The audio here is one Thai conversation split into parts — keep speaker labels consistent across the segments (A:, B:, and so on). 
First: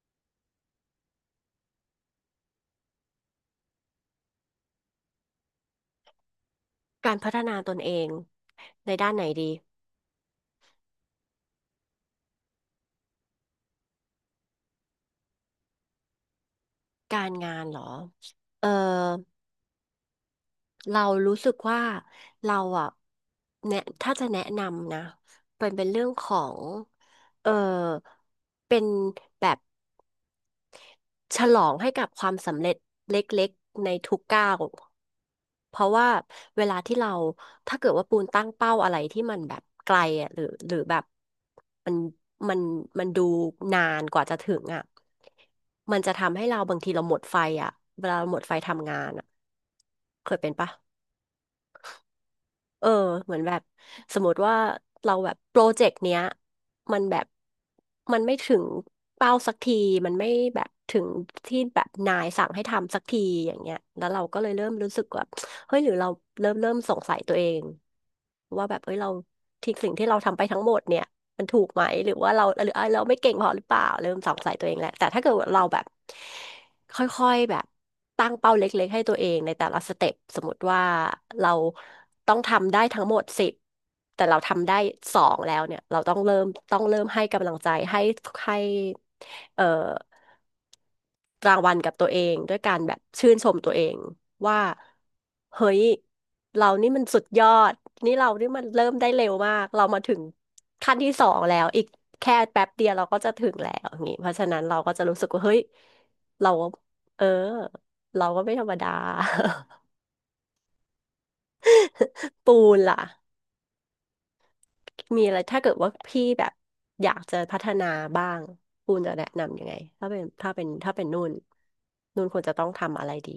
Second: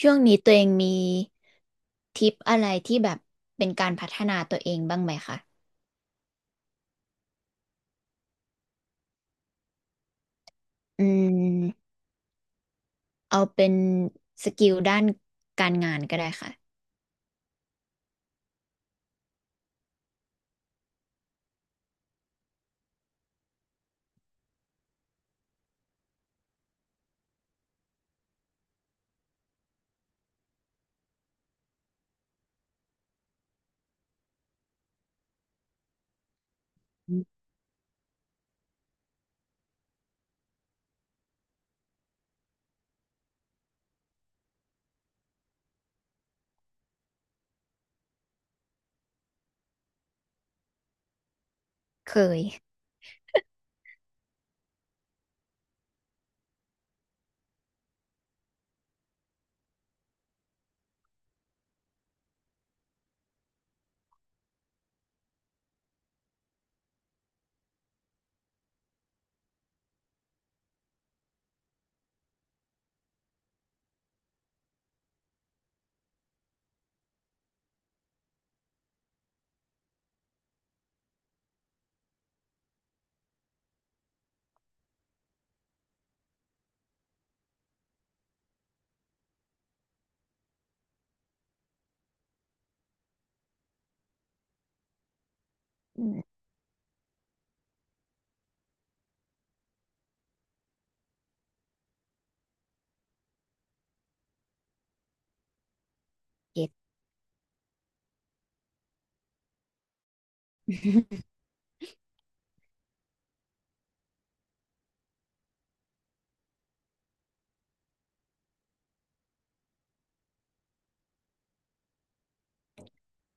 A: ช่วงนี้ตัวเองมีทิปอะไรที่แบบเป็นการพัฒนาตัวเองบ้างไหมคะ
B: การพัฒนาตนเองในด้านไหนดี
A: อืมเอาเป็นสกิลด้านการงานก็ได้ค่ะ
B: การงานเหรอ เออ เรารู้สึกว่าเราอ่ะแนะถ้าจะแนะนำนะเป็นเรื่องของ เออ เป็นแบบ ฉลองให้กับความสำเร็จเล็กๆในทุกก้าวเพราะว่าเวลาที่เราถ้าเกิดว่าปูนตั้งเป้าอะไรที่มันแบบไกลอ่ะหรือแบบมันมันมันดูนานกว่าจะถึงอ่ะมันจะทำให้เราบางทีเราหมดไฟอ่ะเวลาเราหมดไฟทำงานอ่ะเคยเป็นปะ
A: เคย
B: เออเหมือนแบบสมมติว่าเราแบบโปรเจกต์เนี้ยมันแบบมันไม่ถึงเป้าสักทีมันไม่แบบถึงที่แบบนายสั่งให้ทำสักทีอย่างเงี้ยแล้วเราก็เลยเริ่มรู้สึกว่าเฮ้ยหรือเราเริ่มสงสัยตัวเองว่าแบบเอ้ยเราที่สิ่งที่เราทำไปทั้งหมดเนี่ยมันถูกไหมหรือว่าเราหรือเอ้ยเราไม่เก่งพอหรือเปล่าเริ่มสงสัยตัวเองแหละแต่ถ้าเกิดว่าเราแบบ ค่อยๆ แบบตั้งเป้าเล็กๆ ให้ตัวเองในแต่ละสเต็ปสมมติว่าเราต้องทำได้ทั้งหมดสิบแต่เราทำได้สองแล้วเนี่ย เราต้องเริ่มต้องเริ่มให้กำลังใจให้เอ่อ รางวัลกับตัวเองด้วยการแบบชื่นชมตัวเองว่าเฮ้ย
A: อืม
B: เรานี่มันสุดยอดนี่เรานี่มันเริ่มได้เร็วมากเรามาถึงขั้นที่สองแล้วอีกแค่แป๊บเดียวเราก็จะถึงแล้วอย่างงี้เพราะฉะนั้นเราก็จะรู้สึกว่าเฮ้ยเรา
A: เก็ต
B: เออเราก็ไม่ธรรมดา ปูนล่ะมีอะไรถ้าเกิดว่าพี่แบบอยากจะพัฒนาบ้างปูนจะแนะนำยังไงถ้าเป็นนุ่นนุ่นควรจะต้องทำอะไรดี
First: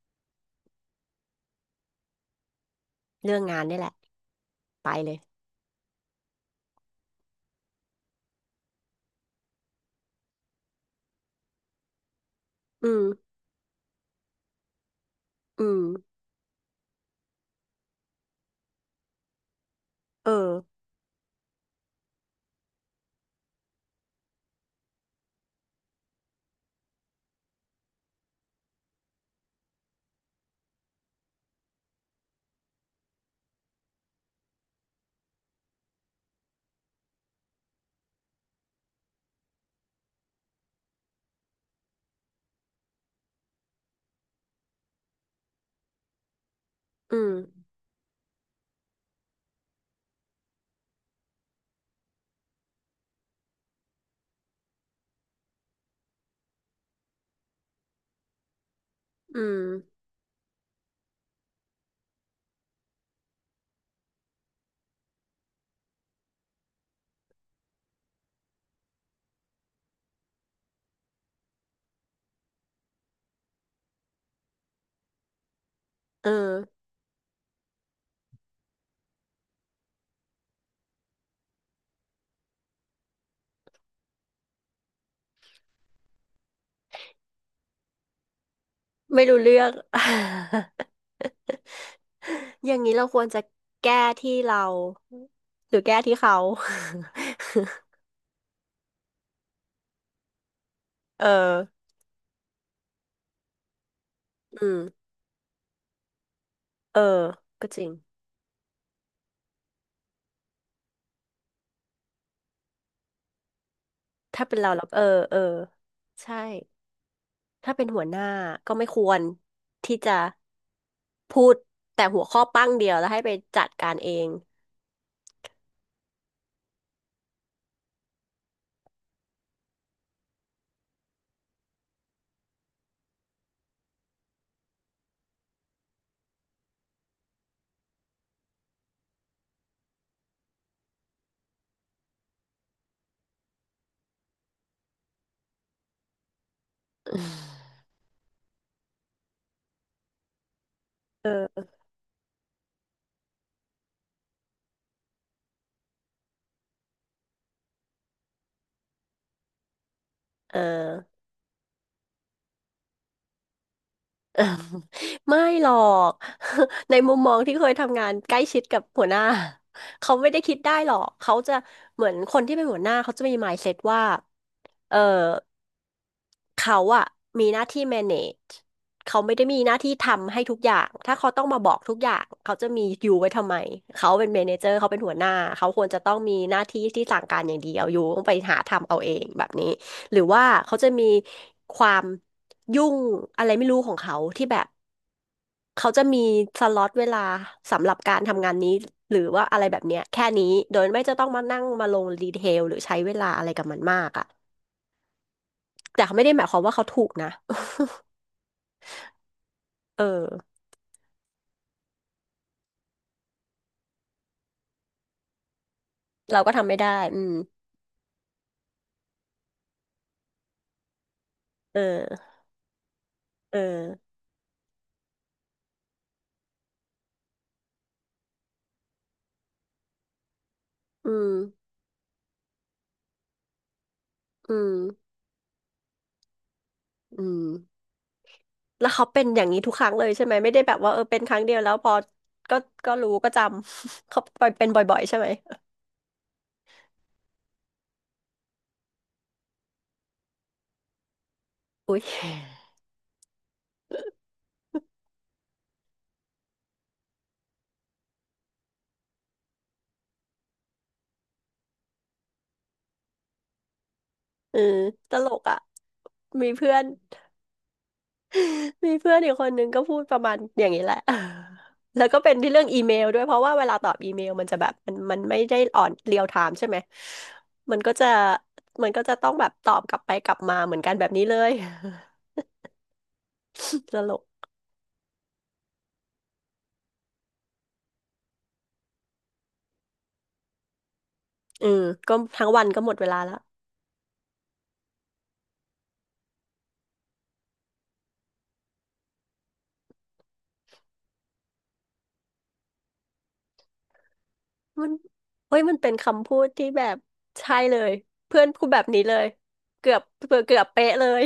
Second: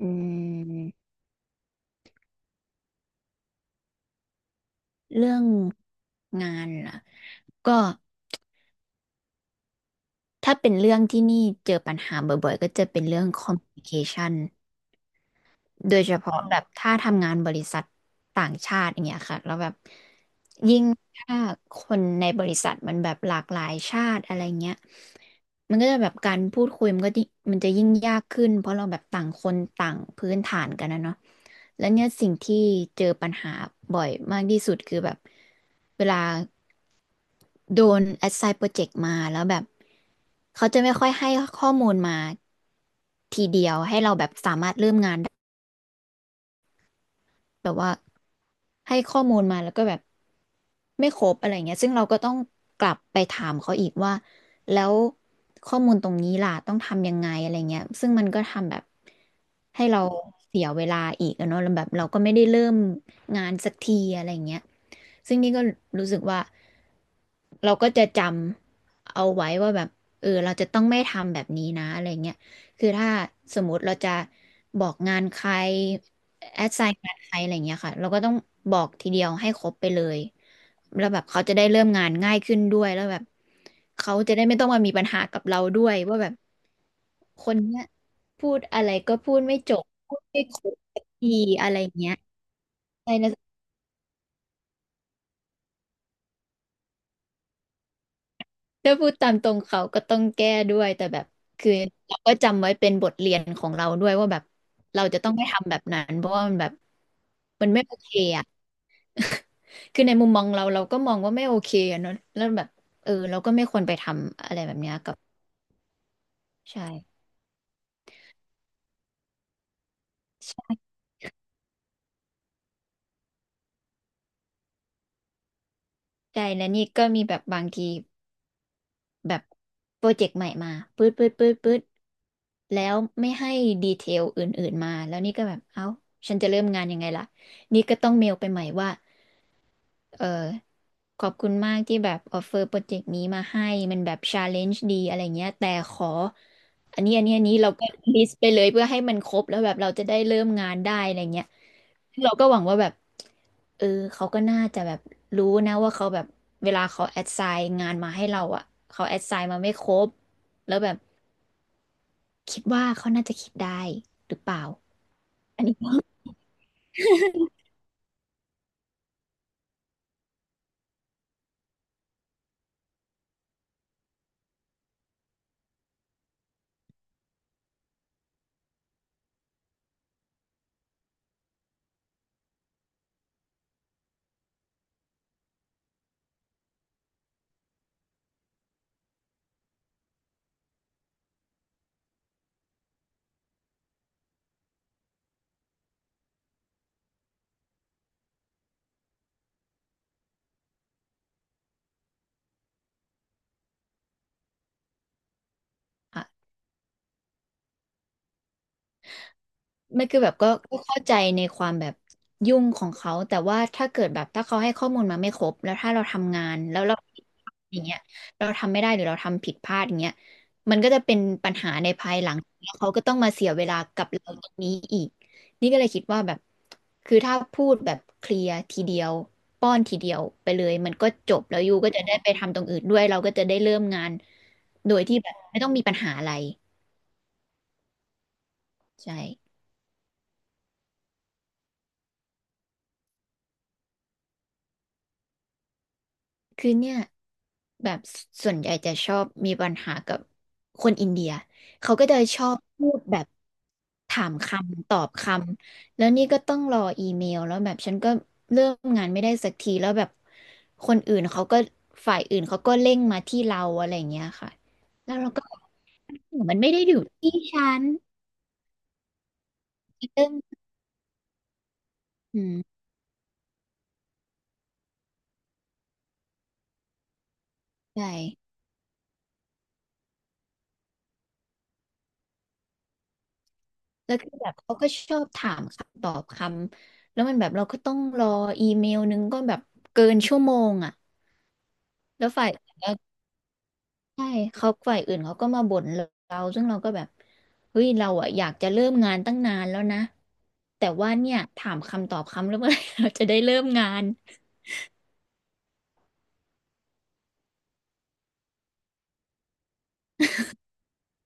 A: อืม
B: เรื่องงานนี่แหละไปเลย
A: เรื่องงานล่ะก็ถ้าเป็นเรื่องที่นี่เจอปัญหาบ่อยๆก็จะ
B: อื
A: เป็
B: ม
A: นเรื่อง communication
B: อืม
A: โดยเฉพาะแบบถ้าทำงานบริษัทต่างชาติอย่างเงี้ยค่ะแล้วแบบ
B: เออ
A: ยิ่งถ้าคนในบริษัทมันแบบหลากหลายชาติอะไรเงี้ยมันก็จะแบบการพูดคุยมันจะยิ่งยากขึ้นเพราะเราแบบต่างคนต่างพื้นฐานกันนะเนาะแล้วเนี่ยสิ่งที่เจอปัญหาบ่อยมากที่สุดคือแบบเวลาโดน assign project มาแล้วแบบเขาจะไม่ค่อยให้ข้อมูลมาทีเดียว
B: อืม
A: แบบว่าให้ข้อมูลมาแล้วก็แบบไม่ครบอะไรเงี้ยซึ่งเราก็ต้องกลับไปถามเขาอีกว่าแล้วข้อมูลตรงนี้ล่ะต้องทำยังไงอะไรเงี้ยซึ่งมันก็ทำแบบ
B: อืม
A: ให้เราเสียเวลาอีกอะเนาะแล้วแบบเราก็ไม่ได้เริ่มงานสักทีอะไรเงี้ยซึ่งนี่ก็รู้สึกว่าเราก็จะจำเอาไว้ว่าแบบเออเราจะต้องไม่ทำแบบนี้นะอะไรเงี้ย คือถ้าสมมติเราจะบอกงานใคร
B: เออ
A: แอดไซน์งานใครอะไรอย่างเงี้ยค่ะเราก็ต้องบอกทีเดียวให้ครบไปเลยแล้วแบบเขาจะได้เริ่มงานง่ายขึ้นด้วยแล้วแบบเขาจะได้ไม่ต้องมามีปัญหากับเราด้วยว่าแบบคนเนี้ยพูดอะไรก็
B: ไม่
A: พู
B: รู้
A: ดไม่
B: เรื่อง
A: จบพูดไม่ครบสักทีอะไรอย่างเงี้ย
B: อย่างนี้เรา
A: ใช่
B: ควร
A: นะ
B: จะแก้ที่เราหรือแก้ที่เขา
A: ถ้าพูดตามตรงเขาก็ต้องแก้ด้วยแต่แบ
B: เออ
A: บคือเราก็จำไว้เป็นบทเรียนของเราด้วยว่าแบบ
B: อื
A: เรา
B: ม
A: จะต้องไม่ทำแบบนั้นเพราะว่ามันแบบ
B: เออก็
A: มัน
B: จ
A: ไม่
B: ริง
A: โอเคอะ คือในมุมมองเราเราก็มองว่าไม่โอเคอะเนอะแล้วแบบเออเราก็ไม่ควรไปทำ
B: ถ้า
A: อะ
B: เป็น
A: ไร
B: เรา
A: แบบ
B: เรา
A: เนี้
B: ก็
A: ย
B: เออ
A: กับ
B: เออ ใช่
A: ใช่
B: ถ้าเป็นหัวหน้าก็ไม่ควรที่จะพูดแต่หัวข้อปั้งเดียวแล้วให้ไปจัดการเอง
A: ใช่และนี่ก็มีแบบบางทีแบบโปรเจกต์ใหม่มาปื๊ดปื๊ดปื๊ดปื๊ดแล้วไม่ให้ดีเทลอื่นๆมาแล้วนี่ก็แบบเอ้าฉันจะเริ่มงานยังไงล่ะนี่ก็ต้องเมลไปใหม่ว่าเออ ขอบคุณมากที่แบบออฟเฟอร์โปรเจกต์นี้มาให้มันแบบชาเลนจ์ดีอะไรเงี้ยแต่ขออันนี้เราก็ลิสต์ไปเลยเพื่อให้มันครบแล้วแบบเราจะได้เริ่มงานได้อะไร
B: เอ
A: เงี้ย
B: อ
A: ซึ่งเราก็หวังว่าแบบเออเขาก็น่าจะแบบรู้นะว่าเขาแบบเวลาเขาแอดไซน์งานมาให้เราอ่ะเขาแอดไซน์มาไม่ครบ
B: เอ
A: แล้วแบบ
B: อ
A: คิดว่าเขาน่าจะคิดได้หรื
B: เอ
A: อ
B: อ
A: เปล่า
B: ไม่
A: อัน
B: หรอ
A: นี้ก็
B: ก ในมุมมองที่เคยทำงานใกล้ชิดกับหัวหน้า เขาไม่ได้คิดได้หรอกเขาจะเหมือนคนที่เป็นหัวหน้าเขาจะมี mindset ว่าเออเขาอะมีหน้าที่ manage เขาไม่ได้มีหน้าที่ทำให้ทุกอย่างถ้าเขาต้องมาบอกทุกอย่างเขาจะมีอยู่ไว้ทำไมเขาเป็น manager เขาเป็นหัวหน้าเขาควรจะต้องมีหน้าที่ที่สั่งการอย่างเดียวอยู่ต้องไปหาทำเอาเองแบบนี้หรือว่าเขาจะมีความยุ่งอะไรไม่รู้ของเขาที่แบบ เขาจะมีสล็อตเวลาสำหรับการทำงานนี้หรือว่าอะไรแบบเนี้ยแค่นี้โดยไม่จะต้องมานั่งมาลงดีเทลหรือใช้เวลาอะไรกับมันมากอ่ะแต่เขา
A: อ่ะ
B: ไม่ได้หมายความว่าเขาถูกนะ เอ
A: ไม่คือแบบก็
B: อ
A: ก็เข้าใจในความแบบยุ่งของเขาแต่ว่าถ้าเกิดแบบถ้าเขาให้ข้อมูลมาไม่ครบแล้วถ้าเราทำ
B: เรา
A: งา
B: ก็
A: น
B: ทำไม่
A: แล้ว
B: ได้
A: เรา
B: อืม
A: อย่างเงี้ยเราทำไม่ได้หรือเราทำผิดพลาดอย่างเงี้ยมันก็จะเป็นปัญหา
B: เอ
A: ในภายหลั
B: อ
A: งแล้วเขาก็ต้องมาเสีย
B: เออ
A: เวลากับเราตรงนี้อีกนี่ก็เลยคิดว่าแบบคือถ้าพูดแบบเคลียร์ทีเดียวป้อนทีเดียวไปเลยมันก็
B: อืม
A: จบแล้วยูก็จะได้ไปทำตรงอื่นด้วยเราก็จะได้เริ่มงาน
B: อืม
A: โดยที่แบบไม่ต้องมีปัญหาอะไร
B: อืมแล้วเขา
A: ใช่
B: เป็นอย่างนี้ทุกครั้งเลยใช่ไหมไม่ได้แบบว่าเออเป็นครั้งเดียวแล้วพอก็ก็รู้ก็จำ เขาเป็นบ่อยๆใช่ไหม
A: คือเนี่ยแบบส่วนใหญ่จะชอบมีปัญหากับคนอินเดีย เขา
B: อุ๊ย
A: ก็จะชอบพูดแบบถามคำตอบคำแล้วนี่ก็ต้องรออีเมลแล้วแบบฉันก็เริ่มงานไม่ได้สักทีแล้วแบบคนอื่นเขาก็ฝ่ายอื่นเขาก็เร่งมาที่เราอะไรอย่างเงี้ยค่ะ
B: เออ
A: แล้
B: ต
A: ว
B: ล
A: เรา
B: ก
A: ก็
B: อ่ะมี
A: มันไม่
B: เพื่อ
A: ได้
B: น
A: อยู่ที่ฉัน
B: มีเพื่อนอีกคนนึงก็พูดประ
A: เริ่
B: มา
A: ม
B: ณอย่างนี้แหละ แล้วก็เป็น
A: อื
B: ที่เรื่อง
A: ม
B: อีเมลด้วยเพราะว่าเวลาตอบอีเมลมันจะแบบมันไม่ได้ออนเรียลไทม์ใช่ไหมมันก็จะ
A: ใช่
B: มันก็จะต้องแบบตอบกลับไปกลับมาเหมือนกันแบบนี้เลย ตล
A: แล้ว
B: ก
A: คือแบบเขาก็ชอบถามคำตอบคำแล้วมันแบบเราก็ต้องรออีเมลนึงก็แบบเกินชั่วโมงอ่ะ
B: เออก็
A: แล้ว
B: ทั้
A: ฝ่าย
B: งวันก็
A: แล้
B: หม
A: ว
B: ดเวลาแล้ว
A: ใช่เขาฝ่ายอื่นเขาก็มาบ่นเราซึ่งเราก็แบบเฮ้ยเราอ่ะอยากจะเริ่มงานตั้งนานแล้วนะแต่ว่าเนี่ยถามคำตอบคำแล้วเมื่อไหร่เราจะได้เริ่มงาน
B: มันเฮ้ยมันเป็นคำพูดที่แบบใช่เลยเพื่อนพูดแบบนี้เลยเกือบเกือบเป๊ะเลย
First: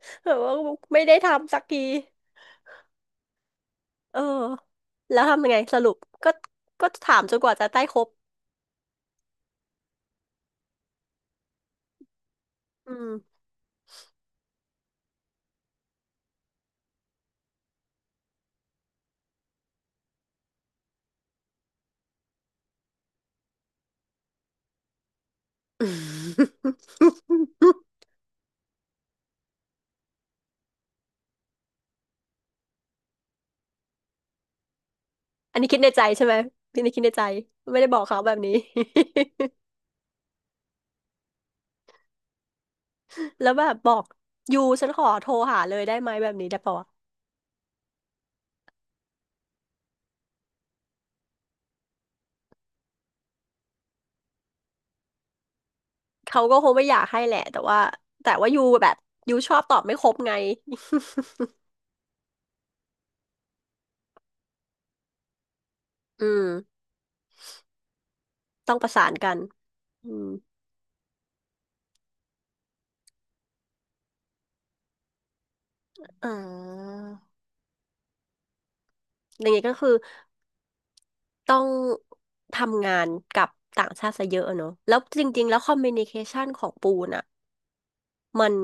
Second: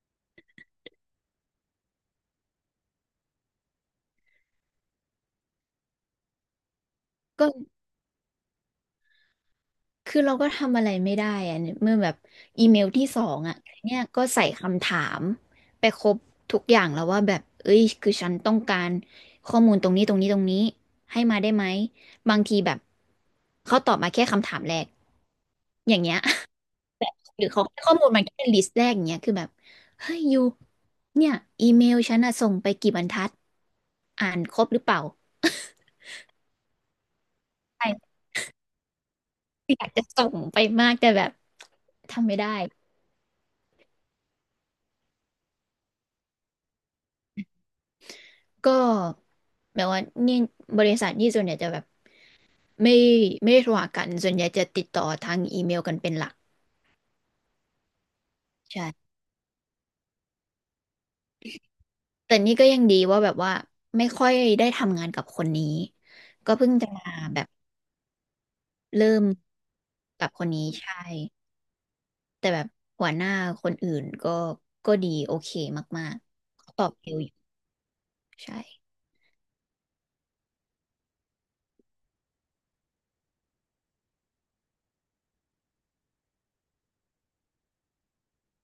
B: แบบว่าไม่ได้ทำสักทีเออแล้วทำยังไงสรุปก็ก็ถามจน
A: ก็
B: กว่าจะได้ครบ
A: คือเราก็ทำอะไรไม่ได้อะเนี่ยเมื่อแบบอีเมล
B: อื
A: ที่
B: ม
A: สองอ่ะเนี่ยก็ใส่คำถามไปครบทุกอย่างแล้วว่าแบบเอ้ยคือฉันต้องการข้อมูลตรงนี้ตรงนี้ตรงนี้ให้มาได้ไหมบางทีแบบเขาตอบมาแค่คำถามแรกอย่างเงี้ย หรือเขาให้ข้อมูลมาแค่ลิสต์แรกอย่างเงี้ยคือแบบเฮ้ยยูเนี่ยอีเมลฉันอะส่งไปกี่บรรทัดอ่านครบหรือเปล่า
B: อันนี้คิด ในใจใช่ไหมพี่นี่คิดในใจไม่ได้บอก
A: ใช่
B: เขาแบบนี้
A: อยากจะส่งไปมากแต่แบบทำไม่ได้
B: แล้วแบบบอกยูฉันขอโทรหาเลยได้ไหมแบบนี้ได้ปะวะ
A: ก็แบบว่านี่บริษัทนี่ส่วนใหญ่จะแบบไม่ไม่ได้โทรหากันส่วนใหญ่จะติดต่อทางอีเมลกันเป็นหลัก
B: เขาก็คงไม่อยากให้แหละแต่ว่ายูแบบ
A: ใช่
B: ยูชอบตอบไม่ครบไง
A: แต่นี่ก็ยังดีว่าแบบว่าไม่ค่อยได้ทำงานกับคนนี้
B: อืม
A: ก็เพิ่งจะมาแบบ
B: ต้องประสา
A: เริ่
B: น
A: ม
B: กันอืม
A: กับคนนี้ใช่แต่แบบหัวหน้าคนอื่นก็ดีโอเคมาก
B: อ่
A: ๆเขาตอบ
B: า
A: เร็วอยู่ใช่
B: อย่างนี้ก็คือต้องทำงานกับต่างชาติซะเยอะอะเนอะแล้วจริงๆแล้วคอมมิวนิเคชันของปูนอะ มัน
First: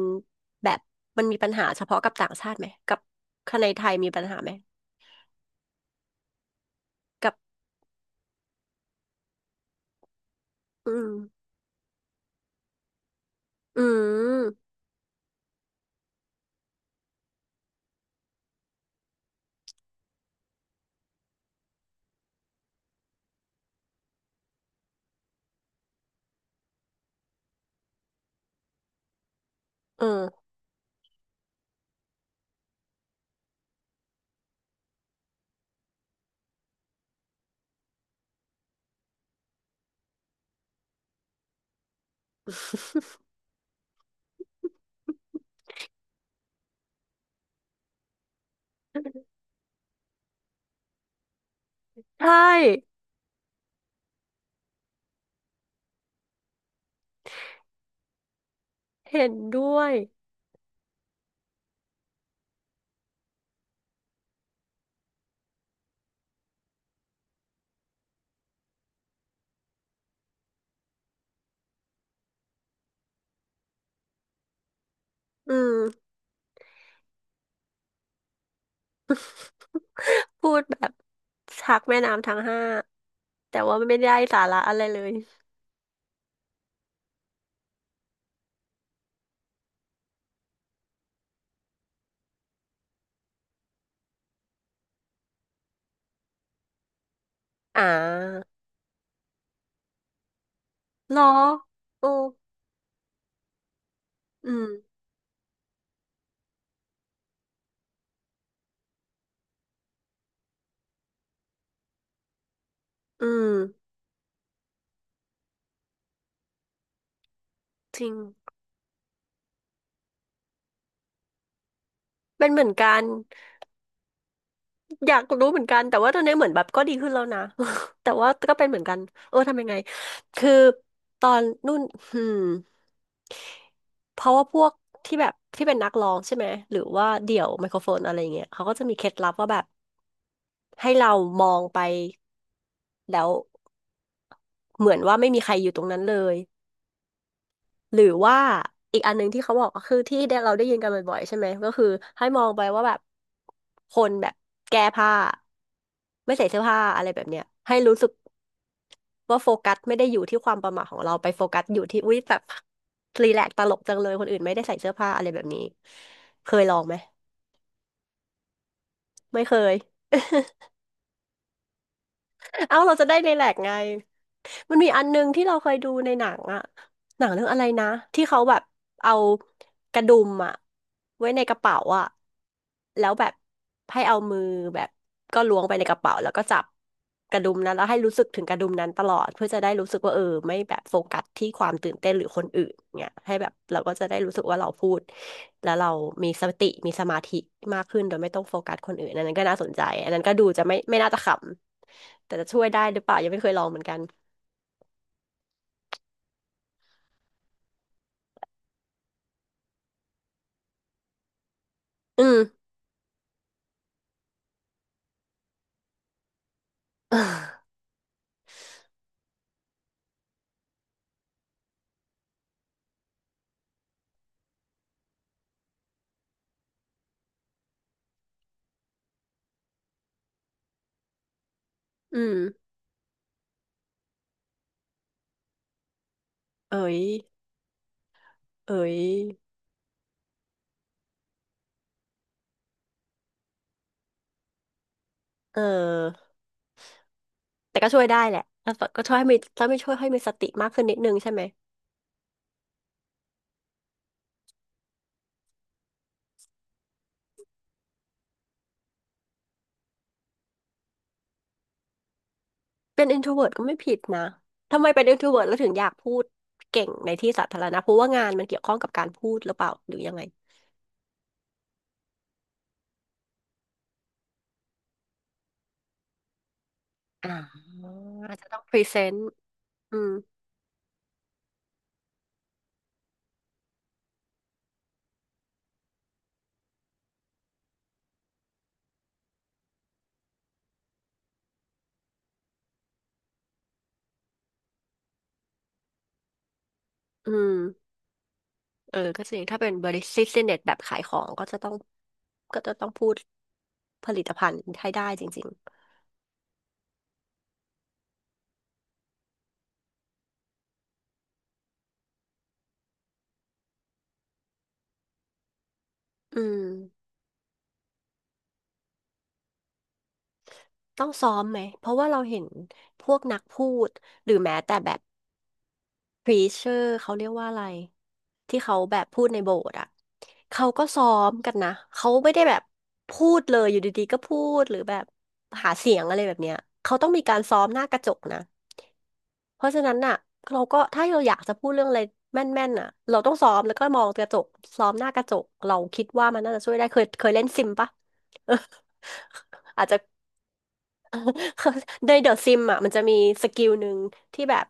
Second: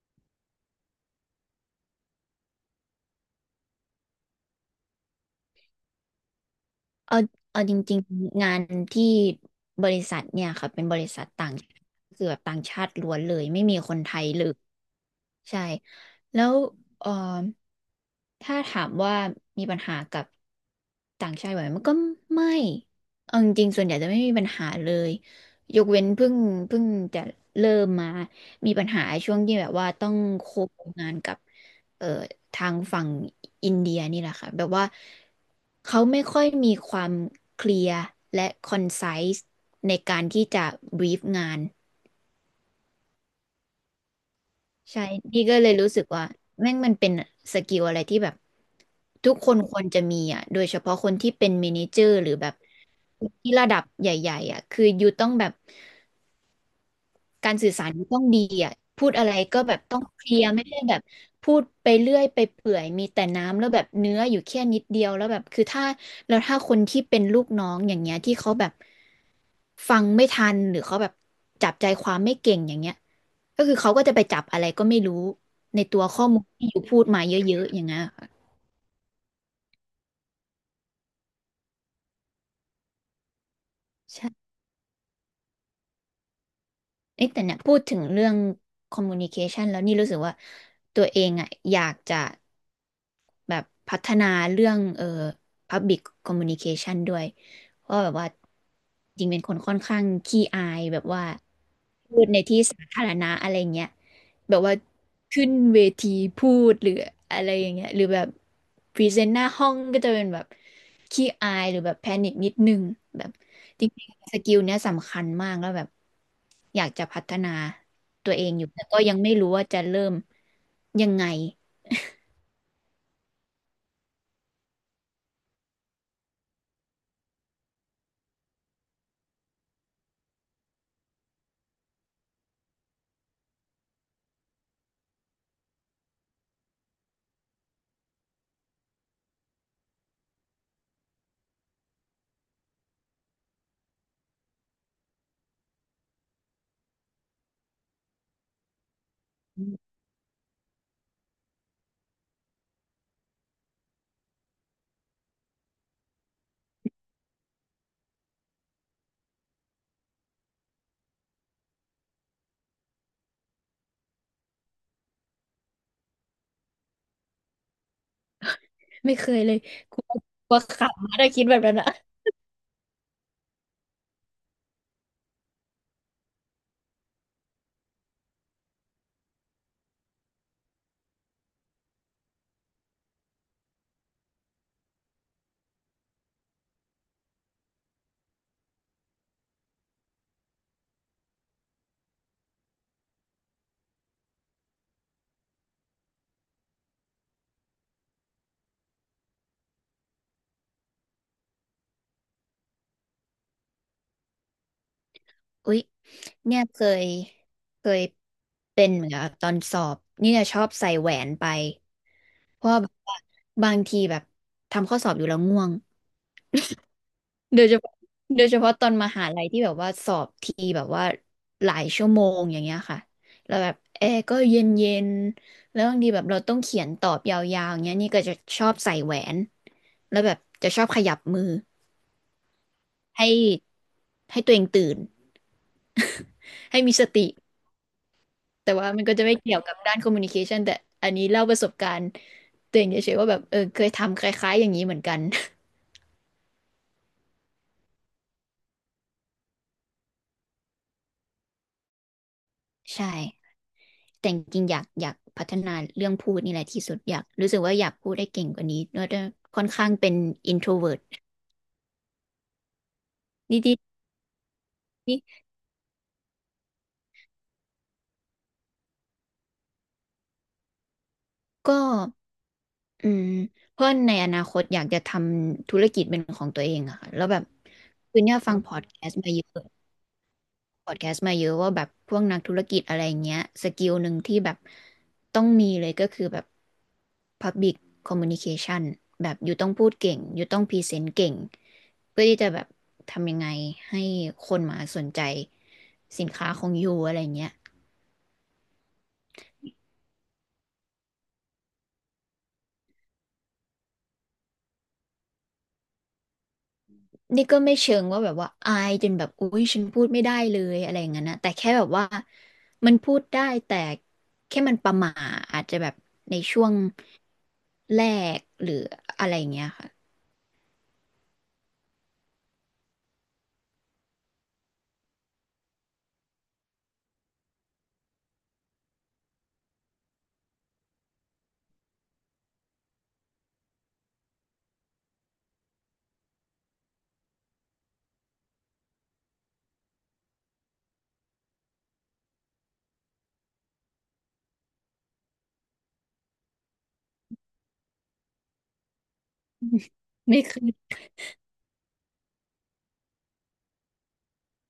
B: แบบมันมีปัญหาเฉพาะกับต่างชาติไหมกับคนในไทยมีปัญหาไหม
A: เอา
B: กับ
A: เอาจริงๆงานที่บริษัทเนี่ยค่ะเป็นบ
B: อื
A: ริ
B: ม
A: ษัทต่างคือแบบต่างชาติล้วนเลยไม่มี
B: อื
A: คนไทยเลย
B: ม
A: ใช่แล้วเออถ้าถามว่ามีปัญหากับต่างชาติไหมมันก็ไม่เอาจริงๆส่วนใหญ่จะไม่มีปัญหาเลยยกเว้นเพิ่งจะเริ่มมามีปัญหาช่วงที่แบบว่าต้อง
B: เออ
A: โคงงานกับ เอ่อทางฝั่งอินเดียนี่แหละค่ะแบบว่าเขาไม่ค่อยมีความเคลียร์และคอนไซส์ในการที่จะบรีฟงานใช่นี่ก็เลยรู้สึกว่าแม่งมันเป็นสกิลอะไรที่แบบทุกคนควรจะมีอ่ะโดยเฉพาะคนที่เป็นเมเนเจอร์ห
B: ใช่
A: รือแบบที่ระดับใหญ่ๆอ่ะคืออยู่ต้องแบบ การสื่อสารมันต้องดีอ่ะพูด
B: เห็
A: อะไร
B: น
A: ก็แบ
B: ด้
A: บ
B: วย
A: ต้องเคลียร์ไม่ได้แบบพูดไปเรื่อยไปเปื่อยมีแต่น้ำแล้วแบบเนื้ออยู่แค่นิดเดียวแล้วแบบคือถ้าแล้วถ้าคนที่เป็นลูกน้องอย่างเงี้ยที่เขาแบบฟังไม่ทันหรือเขาแบบจับใจความไม่เก่งอย่างเงี้ยก็คือเขาก็จะไปจับอะไรก็ไม่รู้
B: อืม
A: ในตัวข้อมูลที่อยู่พูดมาเยอะๆอย่างเงี้ยค่ะ
B: พูดแบบชักแม่น้ำทั้งห้าแต่ว่าไม่ได้สา
A: ใช่
B: ระอะไรเลย
A: เอ๊ะแต่เนี่ยพูดถึงเรื่อง communication แล้วนี่รู้สึกว่าตัวเองอ่ะอยากจะ แบบพัฒนาเรื่องPublic Communication ด้วย
B: อ่
A: เพราะแบบว่า
B: า
A: จริงเป็นคนค่อนข้างขี้อายแบบ
B: หรอ
A: ว่า
B: โอ้
A: พูดในที่สาธารณะอะไรเงี้ย
B: อื
A: แบบ
B: ม
A: ว่าขึ้นเวทีพูดหรืออะไรอย่างเงี้ยหรือแบบพรีเซนต์หน้าห้องก็จะเป็นแบบขี้อายหรือแบบแพนิคนิดนึงแบ
B: อื
A: บ
B: ม
A: จริงๆสกิลเนี้ยสำคัญมากแล้วแบบอยากจะพัฒนา
B: จริง
A: ตัวเองอยู่แต่ก็ยังไม่รู้ว่าจะเริ่มยังไง
B: เป็นเหมือนกัน อยากรู้เหมือนกันแต่ว่าตอนนี้เหมือนแบบก็ดีขึ้นแล้วนะ แต่ว่าก็เป็นเหมือนกันเออทำยังไงคือตอนนู่นอืมเพราะว่าพวกที่แบบที่เป็นนักร้องใช่ไหมหรือว่าเดี่ยวไมโครโฟนอะไรอย่างเงี้ยเขาก็จะมีเคล็ดลับว่าแบบให้เรามองไปแล้วเหมือนว่าไม่มีใครอยู่ตรงนั้นเลยหรือว่าอีกอันหนึงที่เขาบอกก็คือที่เราได้ยินกันบ่อยๆใช่ไหมก็คือให้มองไปว่าแบบคนแบบแก้ผ้าไม่ใส่เสื้อผ้าอะไรแบบเนี้ยให้รู้สึก ว่าโฟกัสไม่ได้อยู่ที่ความประหม่าของเราไปโฟกัสอยู่ที่อุ้ยแบบรีแลกซ์ตลกจังเลยคนอื่นไม่ได้ใส่เสื้อผ้าอะไรแบบนี้เคยลองไหม
A: ไม่เคย
B: ไม่
A: เล
B: เค
A: ย
B: ย
A: กลัวก ลัวขำนะถ้าคิดแบบนั้นอะ
B: เอ้าเราจะได้รีแลกซ์ไง มันมีอันนึงที่เราเคยดูในหนังอะหนังเรื่องอะไรนะที่เขาแบบเอากระดุมอะไว้ในกระเป๋าอะแล้วแบบให้เอามือแบบก็ล้วงไปในกระเป๋าแล้วก็จับกระดุมนั้นแล้วให้รู้สึกถึงกระดุมนั้นตลอดเพื่อจะได้รู้สึกว่าเออไม่แบบโฟกัสที่ความตื่นเต้นหรือคนอื่นเนี่ยให้แบบเราก็จะได้รู้สึกว่าเราพูดแล้วเรามีสติมีสมาธิมากขึ้นโดยไม่ต้องโฟกัสคนอื่นอันนั้นก็น่าสนใจอันนั้นก็ดูจะไม่น่าจะขำแต่จะช่วยได้หรือเปล่ายังไม่เคยลองเหมือนกัน
A: อุ๊ยเนี่ยยเคยเป็นเหมือนกับตอนสอบนี่เนี่ยชอบใส่แหวนไป
B: อืม
A: เพราะว่าแบบว่าบางทีแบบทำข้อสอบอยู่แล้วง่วง
B: เออ
A: โดยเฉพาะโดยเฉพาะตอนมหาลัยที่แบบว่าสอบทีแบบว่าหลายชั่วโมงอย่างเงี้ยค่ะแล้วแบบแอร์ก็เย็นเย็นแล้วบางทีแบบเราต้องเขียนตอบยาวๆอย่างเงี้ยนี่ก็จะชอบใส่แหวนแล้วแบบจะชอบขยับมือ
B: อืม
A: ให้ให้ตัวเองตื่น
B: เอ๋
A: ให้มี
B: ย
A: สติแต่
B: เอ๋
A: ว่า
B: ย
A: มันก็จะไม่เกี่ยวกับด้านคอมมูนิเคชันแต่อันนี้เล่าประสบการณ์ตัวเองเฉยๆว่าแบบเออเคยทำคล้ายๆอย่างนี้เหมือนกัน
B: เออแต่ก็ช่วยได้แหละแล้วก็ช่วยให้มีถ้าไม่ช่วยให้มีสติมากขึ้นนิดนึงใช่ไหม
A: ใช่แต่จริงๆอยากพัฒนาเรื่องพูดนี่แหละที่สุดอยากรู้สึกว่าอยากพูดได้เก่งกว่านี้เพราะว่าค่อนข้างเป็น introvert
B: เป็น introvert ก็
A: นิ
B: ไม่
A: ด
B: ผิดนะ ทำไมเป็น
A: ๆนี่
B: introvert แล้วถึงอยากพูดเก่งในที่สาธารณะเพราะว่างานมันเกี่ยวข้องกับการพูดหรือเปล่าหรือยังไง
A: ก็อืมเพร่ะนในอนาคตอยากจะทำธุรกิจเป็นของตัวเองอะค่ะแล้ว
B: อ่า
A: แบบคือ
B: อา
A: เนี่
B: จ
A: ย
B: จะ
A: ฟั
B: ต้
A: ง
B: อง
A: พ
B: พ
A: อ
B: รี
A: ด
B: เซ
A: แคส
B: น
A: ต์
B: ต์
A: มาเยอะ
B: อืม
A: พอดแคสต์มาเยอะว่าแบบพวกนักธุรกิจอะไรเงี้ยสกิลหนึ่งที่แบบต้องมีเลยก็คือแบบ Public Communication แบบอยู่ต้องพูดเก่งอยู่ต้องพรีเซนต์เก่งเพื่อที่จะแบบทำยังไงให้คนมาสนใจสินค้าของยูอะไร
B: อื
A: เงี้ย
B: มเออก็จริงถ้าเป็นบริษัทเน็ตแบบขายของก็จะต้องพูดผลิตภัณฑ์ให้ได้จริง
A: นี่ก็ไม่เชิงว่าแบบว่าอายจนแบบอุ้ยฉันพูดไม่ได้เลยอะไรอย่างนั้นนะแต่แค่แบบว่ามันพูดได้แต่แค่มันประหม่าอาจจะแบบ
B: ๆ
A: ใน
B: อื
A: ช่
B: ม
A: วงแรกหรืออะไรเงี้ยค่ะ
B: ต้องซ้อมไหม เพราะว่าเราเห็นพวกนักพูดหรือแม้แต่แบบพรีเชอร์เขาเรียกว่าอะไรที่เขาแบบพูดในโบสถ์อ่ะเขาก็ซ้อมกันนะเขาไม่ได้แบบพูดเลยอยู่ดีๆก็พูดหรือแบบหาเสียงอะไรแบบเนี้ยเขาต้องมีการซ้อมหน้ากระจกนะเพราะฉะนั้นน่ะเราก็ถ้าเราอยากจะพูดเรื่องอะไรแม่นๆน่ะเราต้องซ้อมแล้วก็มองกระจกซ้อมหน้ากระจกเราคิดว่ามันน่าจะช่วยได้เคยเล่นซิมปะเออ อาจ จะ
A: ไม่เค
B: เขาในเดอะซิมอ่ะมันจะมีสกิลหนึ่งที่แบบ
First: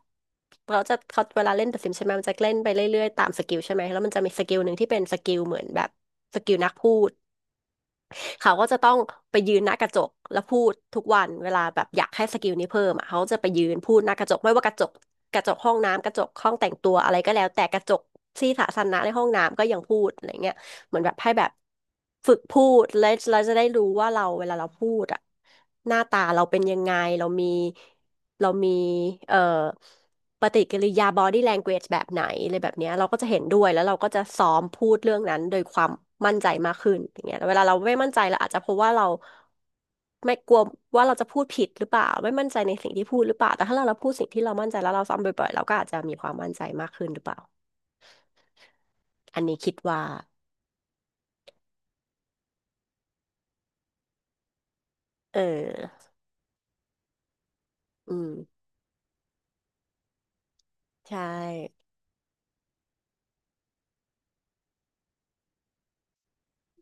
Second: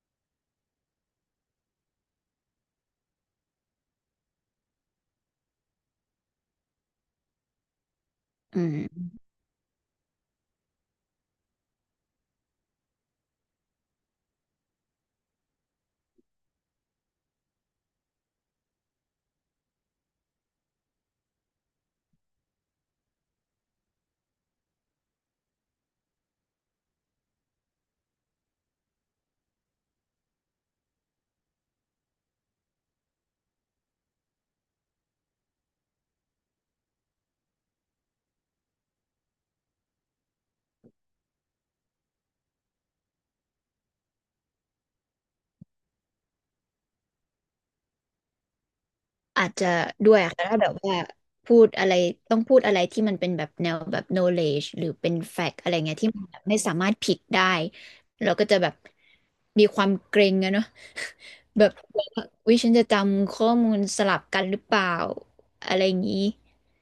B: เขาเวลาเล่นเดอะซิมใช่ไหมมันจะเล่นไปเรื่อยๆตามสกิลใช่ไหมแล้วมันจะมีสกิลหนึ่งที่เป็นสกิลเหมือนแบบสกิลนักพูด เขา
A: อื
B: ก็จะต้อง
A: ม
B: ไปยืนหน้ากระจกแล้วพูดทุกวันเวลาแบบอยากให้สกิลนี้เพิ่มอ่ะเขาจะไปยืนพูดหน้ากระจกไม่ว่ากระจกกระจกห้องน้ำกระจกห้องแต่งตัวอะไรก็แล้วแต่กระจกที่สาธารณะในห้องน้ำก็ยังพูดอะไรเงี้ยเหมือนแบบให้แบบฝึกพูดแลวเราจะได้รู้ว่าเราเวลาเราพูดอ่ะหน้าตาเราเป็นยังไงเรามีเรามีเอ่อ ปฏิกิริยา body language แบบไหนอะไรแบบเนี้ยเราก็จะเห็นด้วยแล้วเราก็จะซ้อมพูดเรื่องนั้นโดยความมั่นใจมากขึ้นอย่างเงี้ยเวลาเราไม่มั่นใจเราอาจจะเพราะว่าเราไม่กลัวว่าเราจะพูดผิดหรือเปล่าไม่มั่นใจในสิ่งที่พูดหรือเปล่าแต่ถ้าเราพูดสิ่งที่เรามั่นใจแล้วเราซ้ำบ่อยๆเราก็อาจจะมีความมั่นใจมากขึ้นหรือเปล่าอัน
A: อาจ
B: นี้
A: จะ
B: คิดว่า
A: ด้วยอะค่ะถ้าแบบว่าพูดอะไรต้องพูดอะไรที่มันเป็นแบบแนวแบบ knowledge หรือเป็น
B: เอ
A: fact อะไรเงี้ย
B: อ
A: ที่มันแบบไม่สามารถผิดได้
B: อื
A: เราก็จะ
B: ม
A: แบบมีความเกรงอะเนาะ
B: ใช่
A: แบบวิฉันจะจำข้อมูลสลับกันหรือเปล่าอะไรอย่างนี้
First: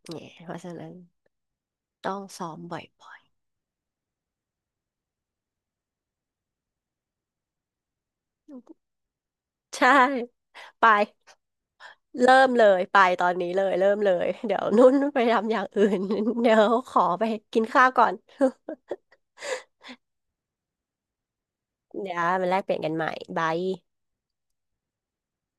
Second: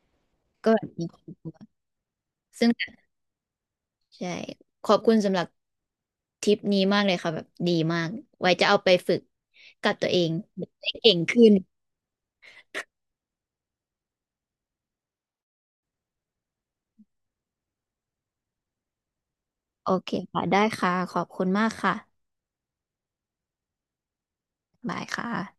B: เนี่ยเพราะ
A: ก็
B: ฉะ
A: แบ
B: นั้
A: บ
B: น
A: มีความกลัว
B: ต้องซ้อม
A: ซึ่ง
B: บ่อย
A: ใช่ขอบคุณสำหรับทริปนี้มากเลยค่ะแบบดีมากไว้จะเอาไปฝึก
B: ๆใช่
A: กับตัวเอง
B: ไป
A: ได้เก่งขึ้น
B: เริ่มเลยไปตอนนี้เลยเริ่มเลยเดี๋ยวนุ่นไปทำอย่างอื่น เดี๋ยวขอไปกินข้าวก่อน
A: โอเคค่ะได้ค่ะขอบคุณมากค่ะ
B: เดี๋ยวมาแลกเปลี่ยนกันใหม่บาย
A: บายค่ะ